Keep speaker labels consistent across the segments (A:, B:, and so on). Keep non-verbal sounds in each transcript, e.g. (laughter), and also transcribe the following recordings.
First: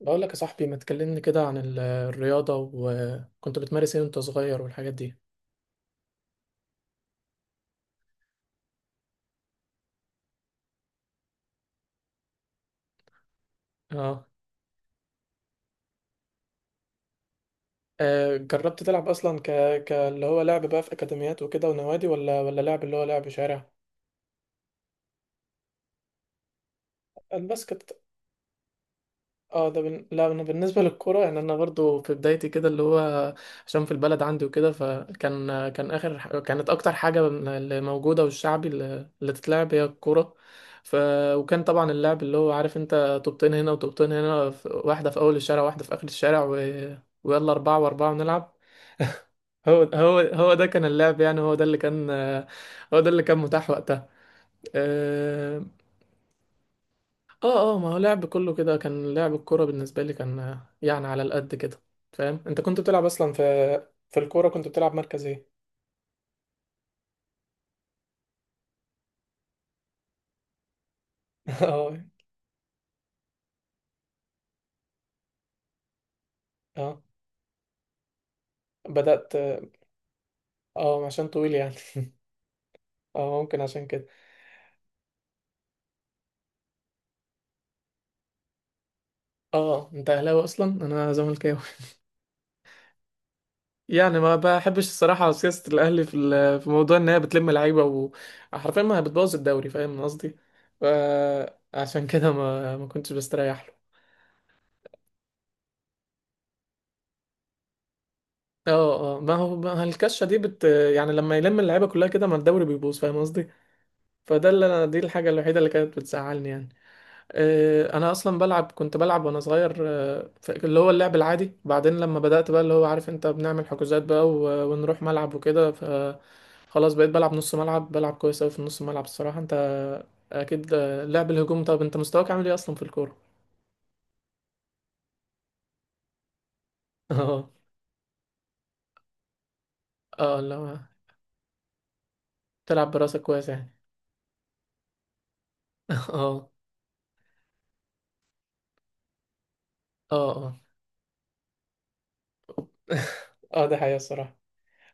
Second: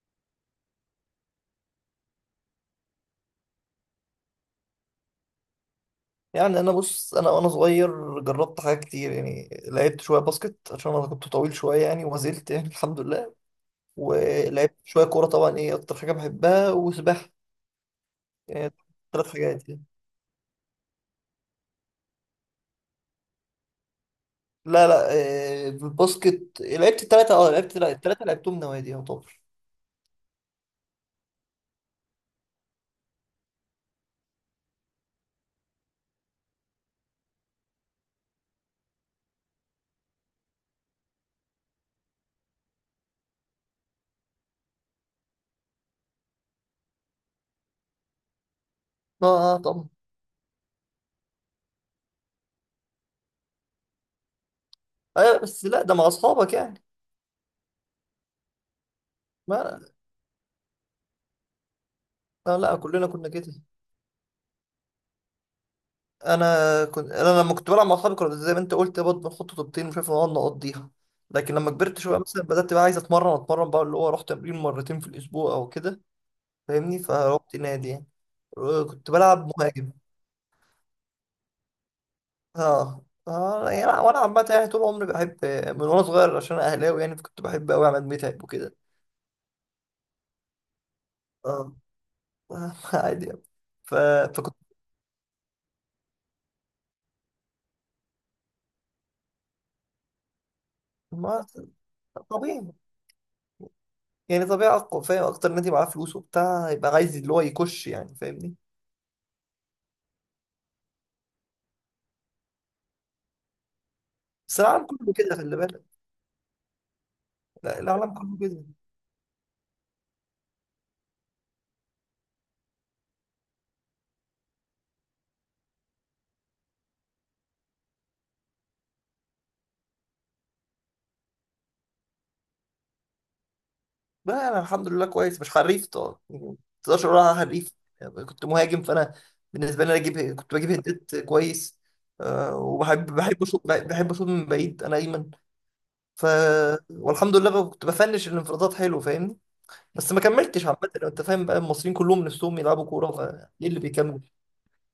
A: بقول لك يا صاحبي، ما تكلمني كده عن الرياضة وكنت بتمارس ايه وانت صغير والحاجات دي؟
B: يعني انا وانا صغير جربت حاجات كتير، يعني لعبت شويه باسكت عشان انا كنت طويل شويه يعني وما زلت يعني (laughs) الحمد لله.
A: اه.
B: ولعبت شويه كوره، طبعا ايه اكتر حاجه بحبها وسباحه.
A: آه،
B: يعني
A: جربت تلعب
B: ثلاث
A: اصلا
B: حاجات يعني.
A: ك اللي هو لعب بقى في اكاديميات وكده ونوادي ولا لعب اللي هو لعب شارع؟
B: لا، لا. الباسكت لعبت الثلاثه، اه لعبت لا
A: الباسكت.
B: الثلاثه لعبتهم نوادي يعتبر.
A: اه، لا، انا بالنسبه للكوره يعني انا برضو في بدايتي كده اللي هو، عشان في البلد عندي وكده، فكان كان كانت اكتر حاجه اللي موجوده والشعبي اللي تتلعب هي الكوره. ف... وكان طبعا اللعب، اللي هو عارف انت، طوبتين هنا وطوبتين هنا واحده في اول الشارع واحده في اخر الشارع ويلا اربعه واربعه ونلعب.
B: اه،
A: (laughs)
B: اه
A: هو
B: طبعا.
A: هو هو ده كان اللعب، يعني هو ده اللي كان، هو ده اللي كان متاح وقتها.
B: ايوه،
A: آه.
B: بس لا ده مع اصحابك يعني.
A: اه اه، ما هو لعب كله كده، كان لعب الكورة
B: ما
A: بالنسبة لي كان، يعني على القد كده. فاهم
B: لا،
A: انت
B: لا
A: كنت بتلعب
B: كلنا كنا
A: اصلا في
B: كده.
A: في الكورة؟ كنت بتلعب مركز ايه؟
B: انا كنت، انا لما كنت بلعب مع اصحابي كنا زي ما انت قلت برضه بنحط طوبتين وشايف نقعد نقضيها. لكن
A: (laughs)
B: لما
A: اه
B: كبرت شويه بالظبط مثلا بدات بقى عايز اتمرن بقى، اللي هو اروح تمرين مرتين في الاسبوع او كده.
A: اه،
B: فاهمني، فروحت نادي يعني. كنت
A: بدأت.
B: بلعب مهاجم.
A: اه عشان طويل يعني.
B: اه،
A: اه ممكن
B: اه يعني
A: عشان
B: انا
A: كده.
B: وأنا عامه يعني طول عمري بحب. من وانا صغير عشان أنا اهلاوي، يعني فكنت بحب قوي عماد متعب وكده.
A: اه، انت اهلاوي اصلا؟ انا زملكاوي.
B: اه.
A: (laughs)
B: (laughs) عادي يعني. ف...
A: يعني ما
B: فكنت
A: بحبش الصراحة سياسة الاهلي في في موضوع ان هي بتلم لعيبة، وحرفيا ما بتبوظ الدوري، فاهم قصدي؟
B: ما...
A: فعشان كده
B: طبيعي.
A: ما كنتش بستريح له.
B: يعني طبيعي أقوى، فاهم اكتر نادي معاه فلوس وبتاع يبقى عايز اللي هو يكش، يعني فاهمني.
A: اه اه، ما هو الكشه دي يعني لما يلم اللعيبه كلها كده، ما الدوري بيبوظ، فاهم قصدي؟ فده
B: بس
A: اللي انا،
B: العالم
A: دي
B: كله
A: الحاجه
B: كده، خلي
A: الوحيده اللي
B: بالك.
A: كانت بتزعلني يعني.
B: لا،
A: آه، انا
B: العالم
A: اصلا
B: كله كده.
A: بلعب، كنت بلعب وانا صغير، اللي هو اللعب العادي. بعدين لما بدات بقى، اللي هو عارف انت، بنعمل حجوزات بقى و- ونروح ملعب وكده خلاص بقيت بلعب نص ملعب، بلعب كويس قوي في النص ملعب الصراحه انت. اكيد. آه، لعب الهجوم. طب انت مستواك عامل ايه اصلا في الكوره؟
B: بقى انا الحمد لله كويس، مش حريف طبعا، يعني ما تقدرش
A: (laughs)
B: اقول انا
A: اه
B: حريف. يعني كنت مهاجم فانا، بالنسبه لي انا اجيب،
A: اه
B: كنت بجيب
A: لا.
B: هدات كويس. أه،
A: تلعب
B: وبحب
A: براسك
B: بحب
A: كويس
B: اشوط،
A: يعني.
B: اشوط من بعيد. انا ايمن.
A: (laughs)
B: ف
A: اه
B: والحمد لله بقى كنت بفنش الانفرادات حلو، فاهمني. بس
A: اه
B: ما
A: اه.
B: كملتش عامه، لو انت فاهم بقى المصريين كلهم نفسهم يلعبوا كوره،
A: (laughs) اه،
B: فايه
A: ده
B: اللي
A: حقيقة
B: بيكمل.
A: الصراحة.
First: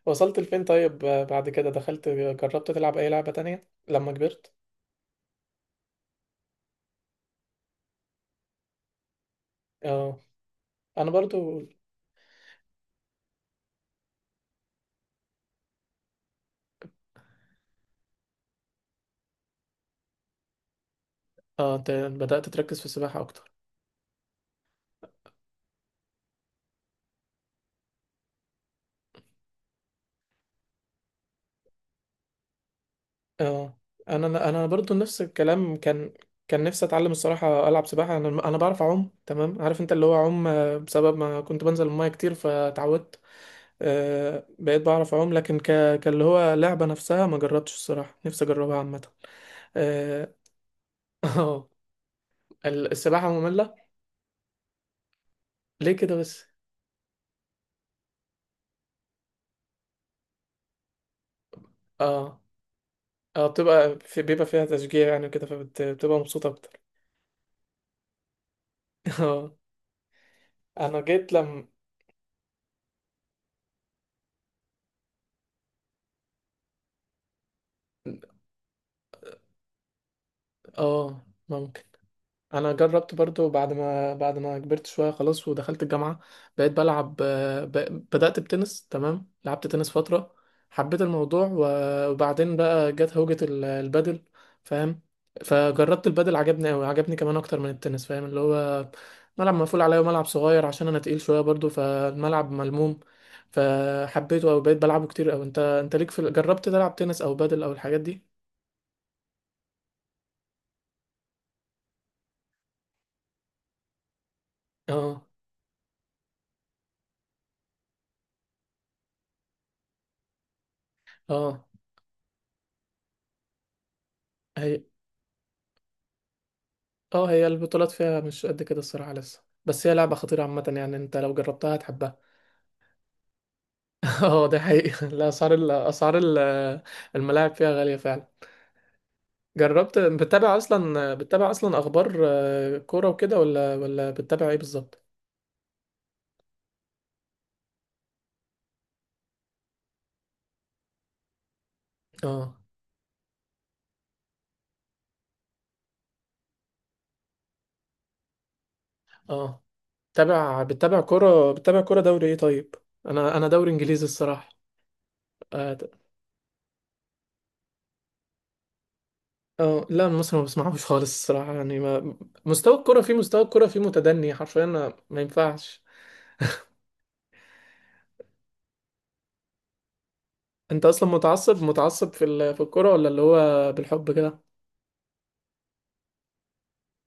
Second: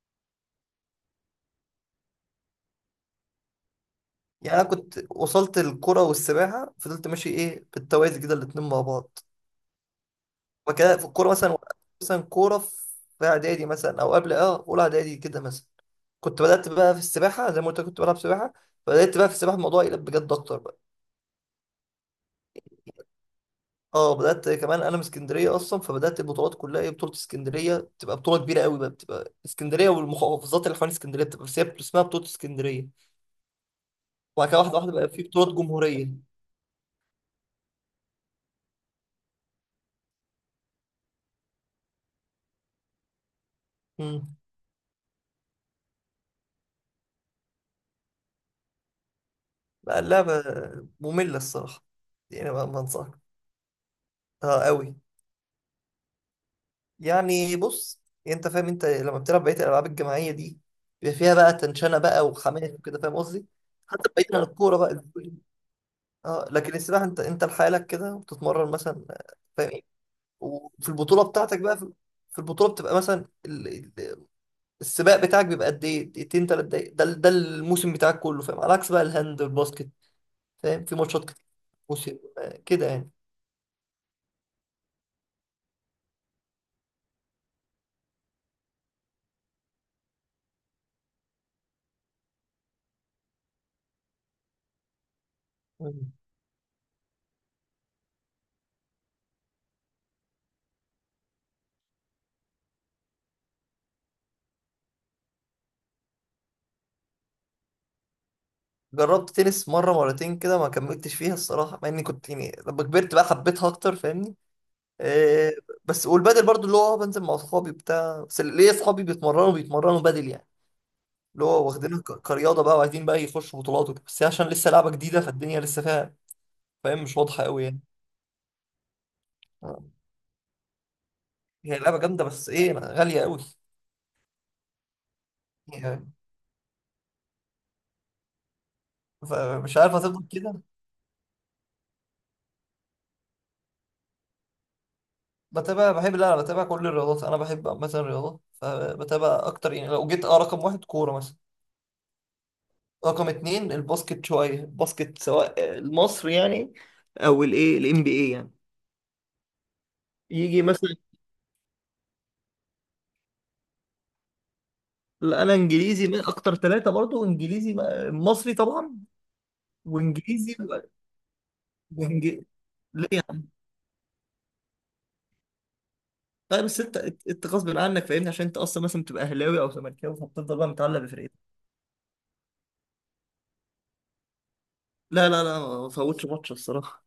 A: وصلت لفين طيب؟ بعد كده دخلت، جربت تلعب اي لعبة تانية لما كبرت؟
B: يعني انا كنت وصلت، الكوره والسباحه فضلت ماشي ايه بالتوازي كده الاتنين مع بعض.
A: اه،
B: وكده في
A: انا
B: الكورة مثلا،
A: برضو.
B: مثلا كورة، في إعدادي مثلا أو قبل أه أولى إعدادي كده مثلا كنت بدأت بقى في السباحة. زي ما قلت لك كنت بلعب سباحة، بدأت بقى في السباحة الموضوع يقلب بجد أكتر بقى.
A: اه، بدأت تركز في السباحة اكتر.
B: أه بدأت كمان، أنا من اسكندرية أصلا، فبدأت البطولات كلها إيه، بطولة اسكندرية بتبقى بطولة كبيرة قوي بقى، بتبقى اسكندرية والمحافظات اللي حوالين اسكندرية بتبقى، بس هي اسمها بطولة اسكندرية.
A: اه، انا
B: وبعد كده
A: انا
B: واحدة واحدة
A: برضو
B: بقى
A: نفس
B: في بطولات
A: الكلام.
B: جمهورية.
A: كان كان نفسي اتعلم الصراحة العب سباحة. انا بعرف اعوم تمام، عارف انت اللي هو اعوم، آه، بسبب ما كنت بنزل المية كتير فتعودت.
B: امم
A: آه، بقيت بعرف اعوم، لكن كاللي هو لعبة نفسها ما جربتش الصراحة. نفسي اجربها عامة.
B: بقى
A: اه.
B: اللعبة مملة
A: (laughs) آه،
B: الصراحة، يعني ما أنصحك.
A: السباحة مملة؟
B: أه قوي.
A: ليه كده بس؟
B: يعني بص، انت فاهم لما بتلعب بقيه الالعاب الجماعيه دي بيبقى فيها بقى تنشنه بقى
A: اه،
B: وحماس وكده، فاهم
A: اه،
B: قصدي.
A: بتبقى
B: حتى
A: في،
B: بعيد عن
A: بيبقى فيها
B: الكوره بقى.
A: تشجيع يعني كده، فبتبقى مبسوطة
B: اه لكن
A: أكتر.
B: السباحه انت لحالك كده وبتتمرن مثلا،
A: (laughs) اه.
B: فاهم ايه. وفي
A: أنا
B: البطوله
A: جيت
B: بتاعتك
A: لما،
B: بقى في البطوله بتبقى مثلا ال- السباق بتاعك بيبقى قد ايه، دقيقتين ثلاث دقايق، ده الموسم بتاعك كله، فاهم، على عكس بقى الهاند والباسكت فاهم، في ماتشات
A: اه،
B: كتير
A: ممكن.
B: موسم
A: انا
B: كده يعني.
A: جربت برضو بعد ما كبرت شويه خلاص ودخلت الجامعه، بقيت بلعب، بدات بتنس، تمام، لعبت تنس فتره، حبيت الموضوع، و- وبعدين بقى جت هوجه البادل، فاهم؟ فجربت البادل، عجبني قوي، عجبني كمان اكتر من التنس، فاهم اللي هو ملعب مقفول عليا وملعب صغير عشان انا تقيل شويه برضو، فالملعب ملموم، فحبيته قوي، بقيت بلعبه كتير قوي. انت، انت ليك في جربت تلعب تنس او بادل او الحاجات دي؟
B: جربت تنس مرة مرتين كده، ما كملتش فيها الصراحة مع اني كنت يعني لما كبرت بقى حبيتها اكتر، فاهمني.
A: اه
B: آه. بس والبادل برضو اللي هو بنزل مع اصحابي بتاع، بس ليا اصحابي بيتمرنوا بادل يعني، اللي
A: اه.
B: هو واخدينها كرياضة بقى وعايزين بقى يخشوا بطولات وكده، بس هي عشان لسه لعبة جديدة، فالدنيا لسه فيها فاهم، مش
A: اه،
B: واضحة
A: هي
B: قوي يعني.
A: البطولات فيها مش قد كده الصراحة لسه،
B: آه.
A: بس هي لعبة خطيرة عامة، يعني انت لو جربتها
B: هي لعبة
A: هتحبها.
B: جامدة بس ايه، غالية قوي
A: (laughs) اه، ده حقيقي. لا، اسعار ال-
B: يعني،
A: اسعار ال- الملاعب فيها غالية فعلا.
B: فمش عارف
A: جربت
B: هتفضل
A: بتتابع
B: كده.
A: اصلا بتتابع اصلا اخبار، كورة وكده، ولا بتتابع ايه بالظبط؟
B: بتابع بحب، لا انا بتابع كل الرياضات، انا بحب مثلا الرياضات فبتابع اكتر. يعني لو جيت، اه رقم واحد كورة مثلا،
A: اه
B: رقم اتنين الباسكت، شوية الباسكت سواء المصري يعني او الايه الام بي اي يعني،
A: اه، بتتابع
B: يجي مثلا.
A: بتتابع كورة بتتابع كورة دوري ايه طيب؟ انا، دوري انجليزي الصراحة.
B: لا، انا
A: اه،
B: انجليزي من اكتر ثلاثة برضو، انجليزي، مصري طبعا،
A: آه، لا، مصر ما
B: وانجليزي
A: بسمعوش خالص الصراحة، يعني ما.
B: وانجليزي
A: مستوى الكرة
B: ليه
A: فيه مستوى
B: يعني؟
A: الكرة فيه متدني حرفيا، ما ينفعش.
B: لا بس انت غصب عنك فاهمني، عشان انت اصلا مثلا بتبقى اهلاوي او زملكاوي، فبتفضل بقى
A: انت
B: متعلق
A: اصلا
B: بفرقتك.
A: متعصب، متعصب في في الكوره، ولا اللي هو بالحب كده؟
B: لا، لا، لا ما فوتش ماتش الصراحة.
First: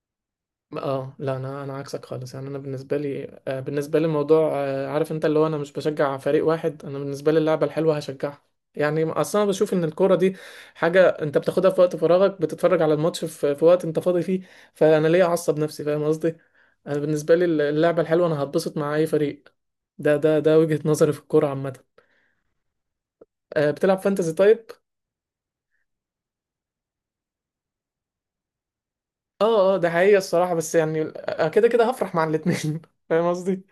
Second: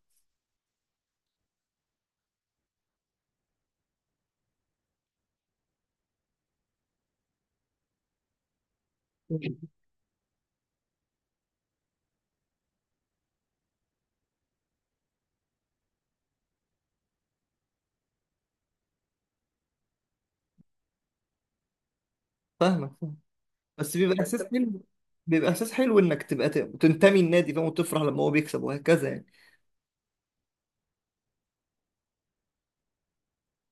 A: اه لا، انا عكسك خالص. يعني انا بالنسبه لي، بالنسبه لي الموضوع، عارف انت اللي هو، انا مش بشجع فريق واحد، انا بالنسبه لي اللعبه الحلوه هشجعها. يعني اصلا أنا بشوف ان الكوره دي حاجه انت بتاخدها في وقت فراغك، بتتفرج على الماتش في وقت انت فاضي فيه. فانا ليه اعصب نفسي، فاهم قصدي؟ انا بالنسبه لي اللعبه الحلوه، انا هتبسط مع اي فريق. ده وجهه نظري في الكوره عامه.
B: فاهمك فاهم. بس
A: بتلعب
B: بيبقى
A: فانتزي
B: احساس
A: طيب؟
B: حلو، بيبقى احساس حلو انك تبقى تنتمي النادي، فاهم، وتفرح لما هو بيكسب وهكذا يعني.
A: اه اه، ده حقيقة الصراحة، بس يعني، كده كده هفرح مع الاتنين. (laughs) فاهم قصدي.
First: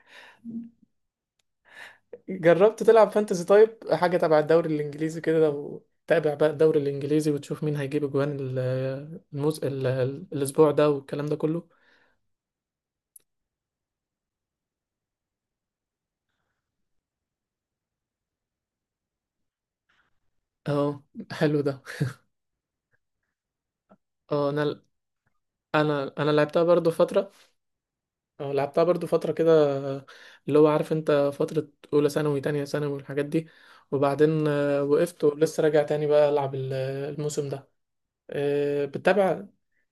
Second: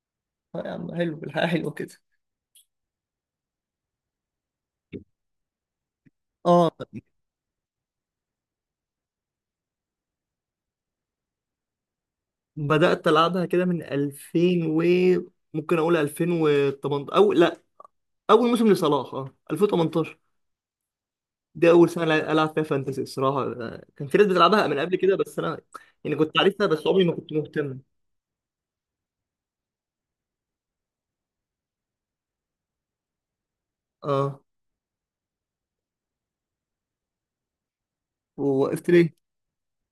B: آه يا عم حلو، الحياة حلوة كده.
A: جربت تلعب فانتزي طيب، حاجة تبع الدوري الانجليزي كده، وتابع بقى
B: اه
A: الدوري الانجليزي، وتشوف مين هيجيب اجوان الاسبوع ده والكلام ده كله؟
B: بدأت ألعبها كده من 2000 و، ممكن أقول 2018، أو لأ أول موسم لصلاح اه 2018.
A: اه، حلو
B: دي
A: ده.
B: أول سنة ألعب فيها فانتسي الصراحة، كان في ناس
A: اه،
B: بتلعبها
A: انا
B: من قبل كده، بس أنا
A: انا
B: يعني
A: انا
B: كنت
A: لعبتها
B: عارفها بس
A: برضو
B: عمري ما
A: فترة.
B: كنت مهتم.
A: اه، لعبتها برضو فترة كده، اللي هو عارف انت، فترة اولى ثانوي، تانية ثانوي والحاجات دي،
B: اه.
A: وبعدين آه، وقفت، ولسه راجع تاني بقى العب الموسم ده. آه،
B: ووقفت ليه؟
A: بتتابع.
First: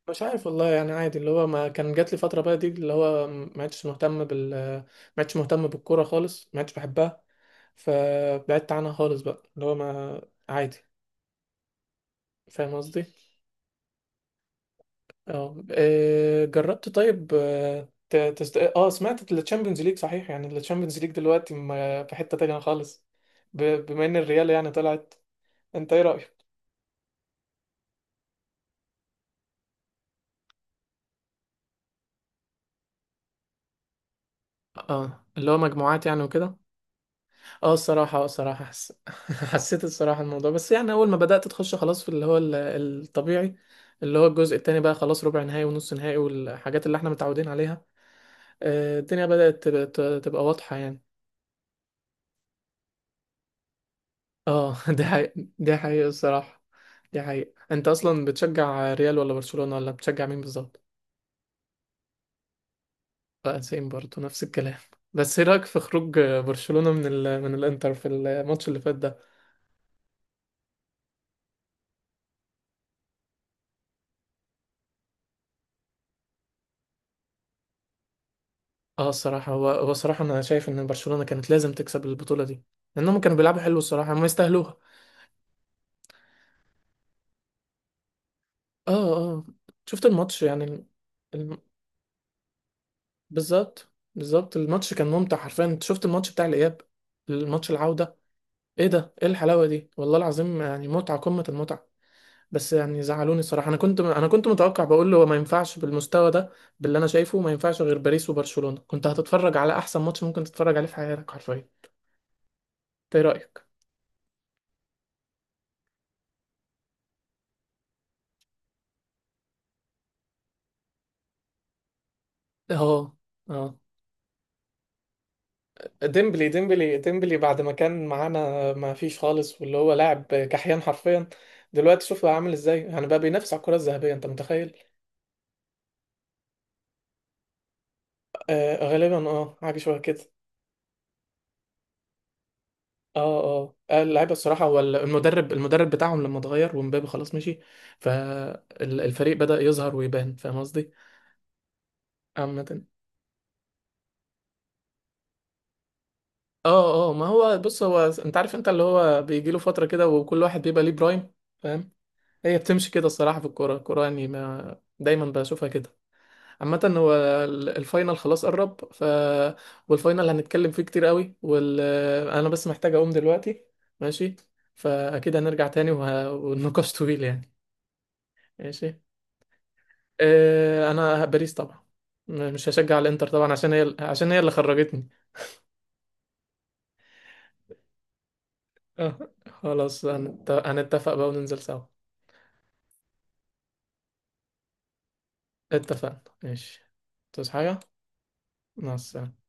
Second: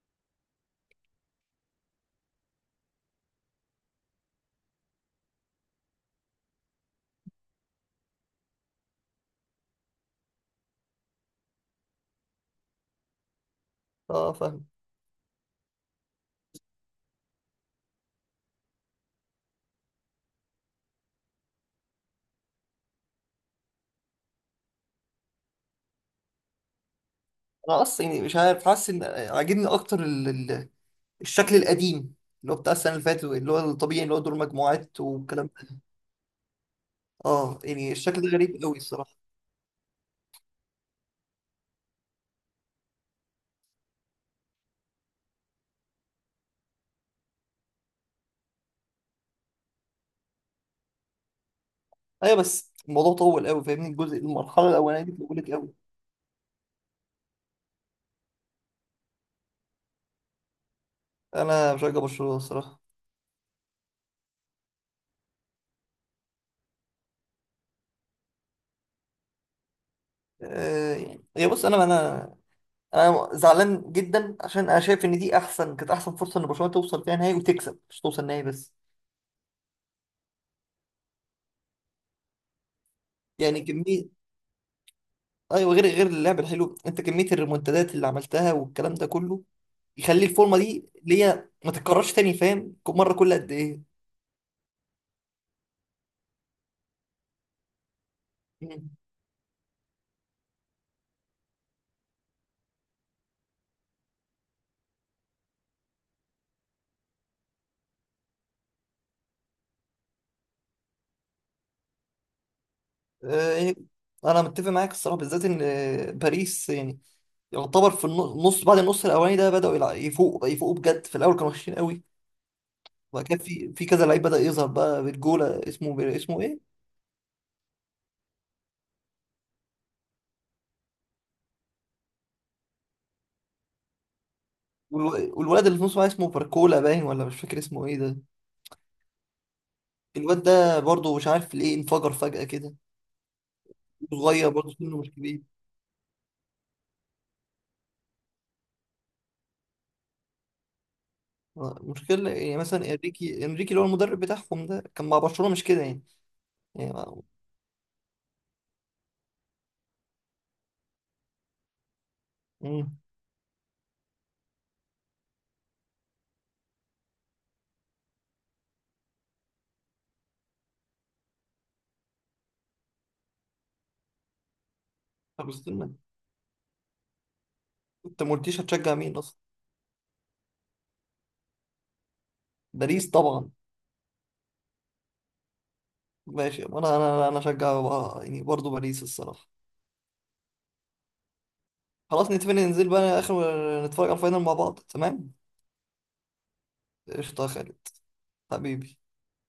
A: مش عارف والله، يعني عادي، اللي هو ما، كان جات لي فتره بقى دي اللي هو ما عدتش مهتم بال، ما عدتش مهتم بالكوره خالص، ما عدتش بحبها، فبعدت عنها خالص بقى، اللي هو ما، عادي، فاهم قصدي؟
B: اه فاهم.
A: اه إيه، جربت طيب، اه، سمعت التشامبيونز ليج صحيح؟ يعني التشامبيونز ليج دلوقتي في حته تانية خالص، بما ان الريال يعني طلعت. انت ايه رايك؟
B: أنا أصلا يعني مش عارف، حاسس إن عاجبني أكتر الشكل القديم، اللي هو بتاع السنة اللي فاتت، اللي هو الطبيعي اللي هو دور مجموعات
A: اه، اللي
B: والكلام
A: هو
B: ده.
A: مجموعات يعني وكده.
B: اه
A: اه
B: يعني
A: الصراحة،
B: الشكل
A: اه
B: ده غريب
A: الصراحة
B: قوي الصراحة.
A: (laughs) حسيت الصراحة الموضوع، بس يعني، أول ما بدأت تخش خلاص في اللي هو الطبيعي، اللي هو الجزء التاني بقى، خلاص ربع نهائي ونص نهائي والحاجات اللي احنا متعودين عليها، آه، الدنيا بدأت تبقى واضحة يعني.
B: ايوه بس الموضوع طول قوي، فاهمني، الجزء المرحله
A: اه. (laughs)
B: الاولانيه
A: دي
B: دي
A: حقيقة.
B: طولت قوي.
A: دي حقيقة الصراحة. دي حقيقة. انت أصلا بتشجع ريال ولا برشلونة، ولا بتشجع مين بالظبط؟
B: انا بشجع برشلونه الصراحه.
A: بقى سيم برضه نفس الكلام. بس ايه رأيك في خروج برشلونة من من الإنتر في الماتش اللي فات ده؟
B: أه يعني هي بص انا زعلان جدا، عشان انا شايف ان دي احسن، كانت احسن فرصه ان برشلونه توصل فيها نهائي وتكسب، مش توصل نهائي بس.
A: اه الصراحة، هو الصراحة أنا شايف إن برشلونة كانت لازم تكسب البطولة دي، لأنهم كانوا بيلعبوا
B: يعني
A: حلو
B: كميه،
A: الصراحة، هم يستاهلوها.
B: ايوه، غير اللعب الحلو، انت كميه الريمونتادات اللي عملتها
A: اه
B: والكلام ده كله
A: اه. شفت
B: يخلي
A: الماتش،
B: الفورمه
A: يعني
B: دي اللي هي
A: الم...
B: ما تتكررش تاني، فاهم، كل مره كل قد ايه.
A: بالظبط. بالظبط، الماتش كان ممتع حرفيا، أنت شفت الماتش بتاع الإياب، الماتش العودة؟ ايه
B: مم.
A: ده، ايه الحلاوة دي، والله العظيم، يعني متعة، قمة المتعة. بس يعني زعلوني الصراحة، أنا كنت، أنا كنت متوقع بقول له ما ينفعش بالمستوى ده، باللي أنا شايفه ما ينفعش غير باريس وبرشلونة، كنت هتتفرج على أحسن ماتش ممكن تتفرج عليه في حياتك حرفيا إنت. إيه
B: أه
A: رأيك؟
B: يعني انا متفق معاك الصراحه، بالذات ان باريس يعني يعتبر في النص بعد النص الاولاني ده بداوا يفوقوا، يفوقوا بجد، في الاول كانوا وحشين قوي.
A: اه
B: وبعد كده في
A: اه،
B: في كذا لعيب بدا يظهر بقى بالجوله، اسمه اسمه
A: ديمبلي
B: ايه.
A: ديمبلي ديمبلي بعد ما كان معانا ما فيش خالص، واللي هو لاعب كحيان حرفيا، دلوقتي شوف بقى عامل ازاي، يعني بقى بينافس على الكرة الذهبية، انت متخيل؟
B: والولد اللي في نص بقى اسمه باركولا، باين، ولا مش فاكر اسمه ايه ده.
A: آه غالبا، اه حاجة شبه كده.
B: الواد ده برضه مش عارف ليه انفجر فجأة كده،
A: اه اه، اللعيبة
B: صغير
A: الصراحة.
B: برضه
A: هو
B: سنه مش كبير.
A: المدرب بتاعهم لما اتغير، ومبابي خلاص مشي، فالفريق بدأ يظهر ويبان، فاهم قصدي؟
B: مشكلة يعني مثلا،
A: عامة،
B: انريكي اللي هو المدرب بتاعهم ده كان مع برشلونة مش كده يعني. يعني
A: اه اه، ما هو بص، هو انت عارف انت اللي هو بيجي له فترة كده، وكل واحد بيبقى ليه برايم، فاهم؟ هي بتمشي
B: مم.
A: كده الصراحة في الكورة. الكورة يعني ما دايما بشوفها كده. عامة هو الفاينل خلاص قرب، والفاينل هنتكلم فيه كتير قوي، انا بس محتاج اقوم دلوقتي. ماشي. فاكيد
B: طب
A: هنرجع تاني،
B: استنى،
A: والنقاش طويل يعني.
B: انت ما قلتليش هتشجع
A: ماشي.
B: مين اصلا.
A: انا باريس طبعا، مش هشجع
B: باريس
A: الانتر
B: طبعا.
A: طبعا، عشان هي اللي خرجتني.
B: ماشي انا اشجع بقى، يعني برضه باريس
A: أه.
B: الصراحة.
A: خلاص، هنتفق بقى وننزل سوا.
B: خلاص نتفق ننزل بقى اخر، نتفرج على الفاينل مع بعض، تمام.
A: اتفقنا، ماشي.
B: قشطة يا
A: تصحى حاجة.
B: خالد،
A: مع
B: حبيبي.
A: السلامة.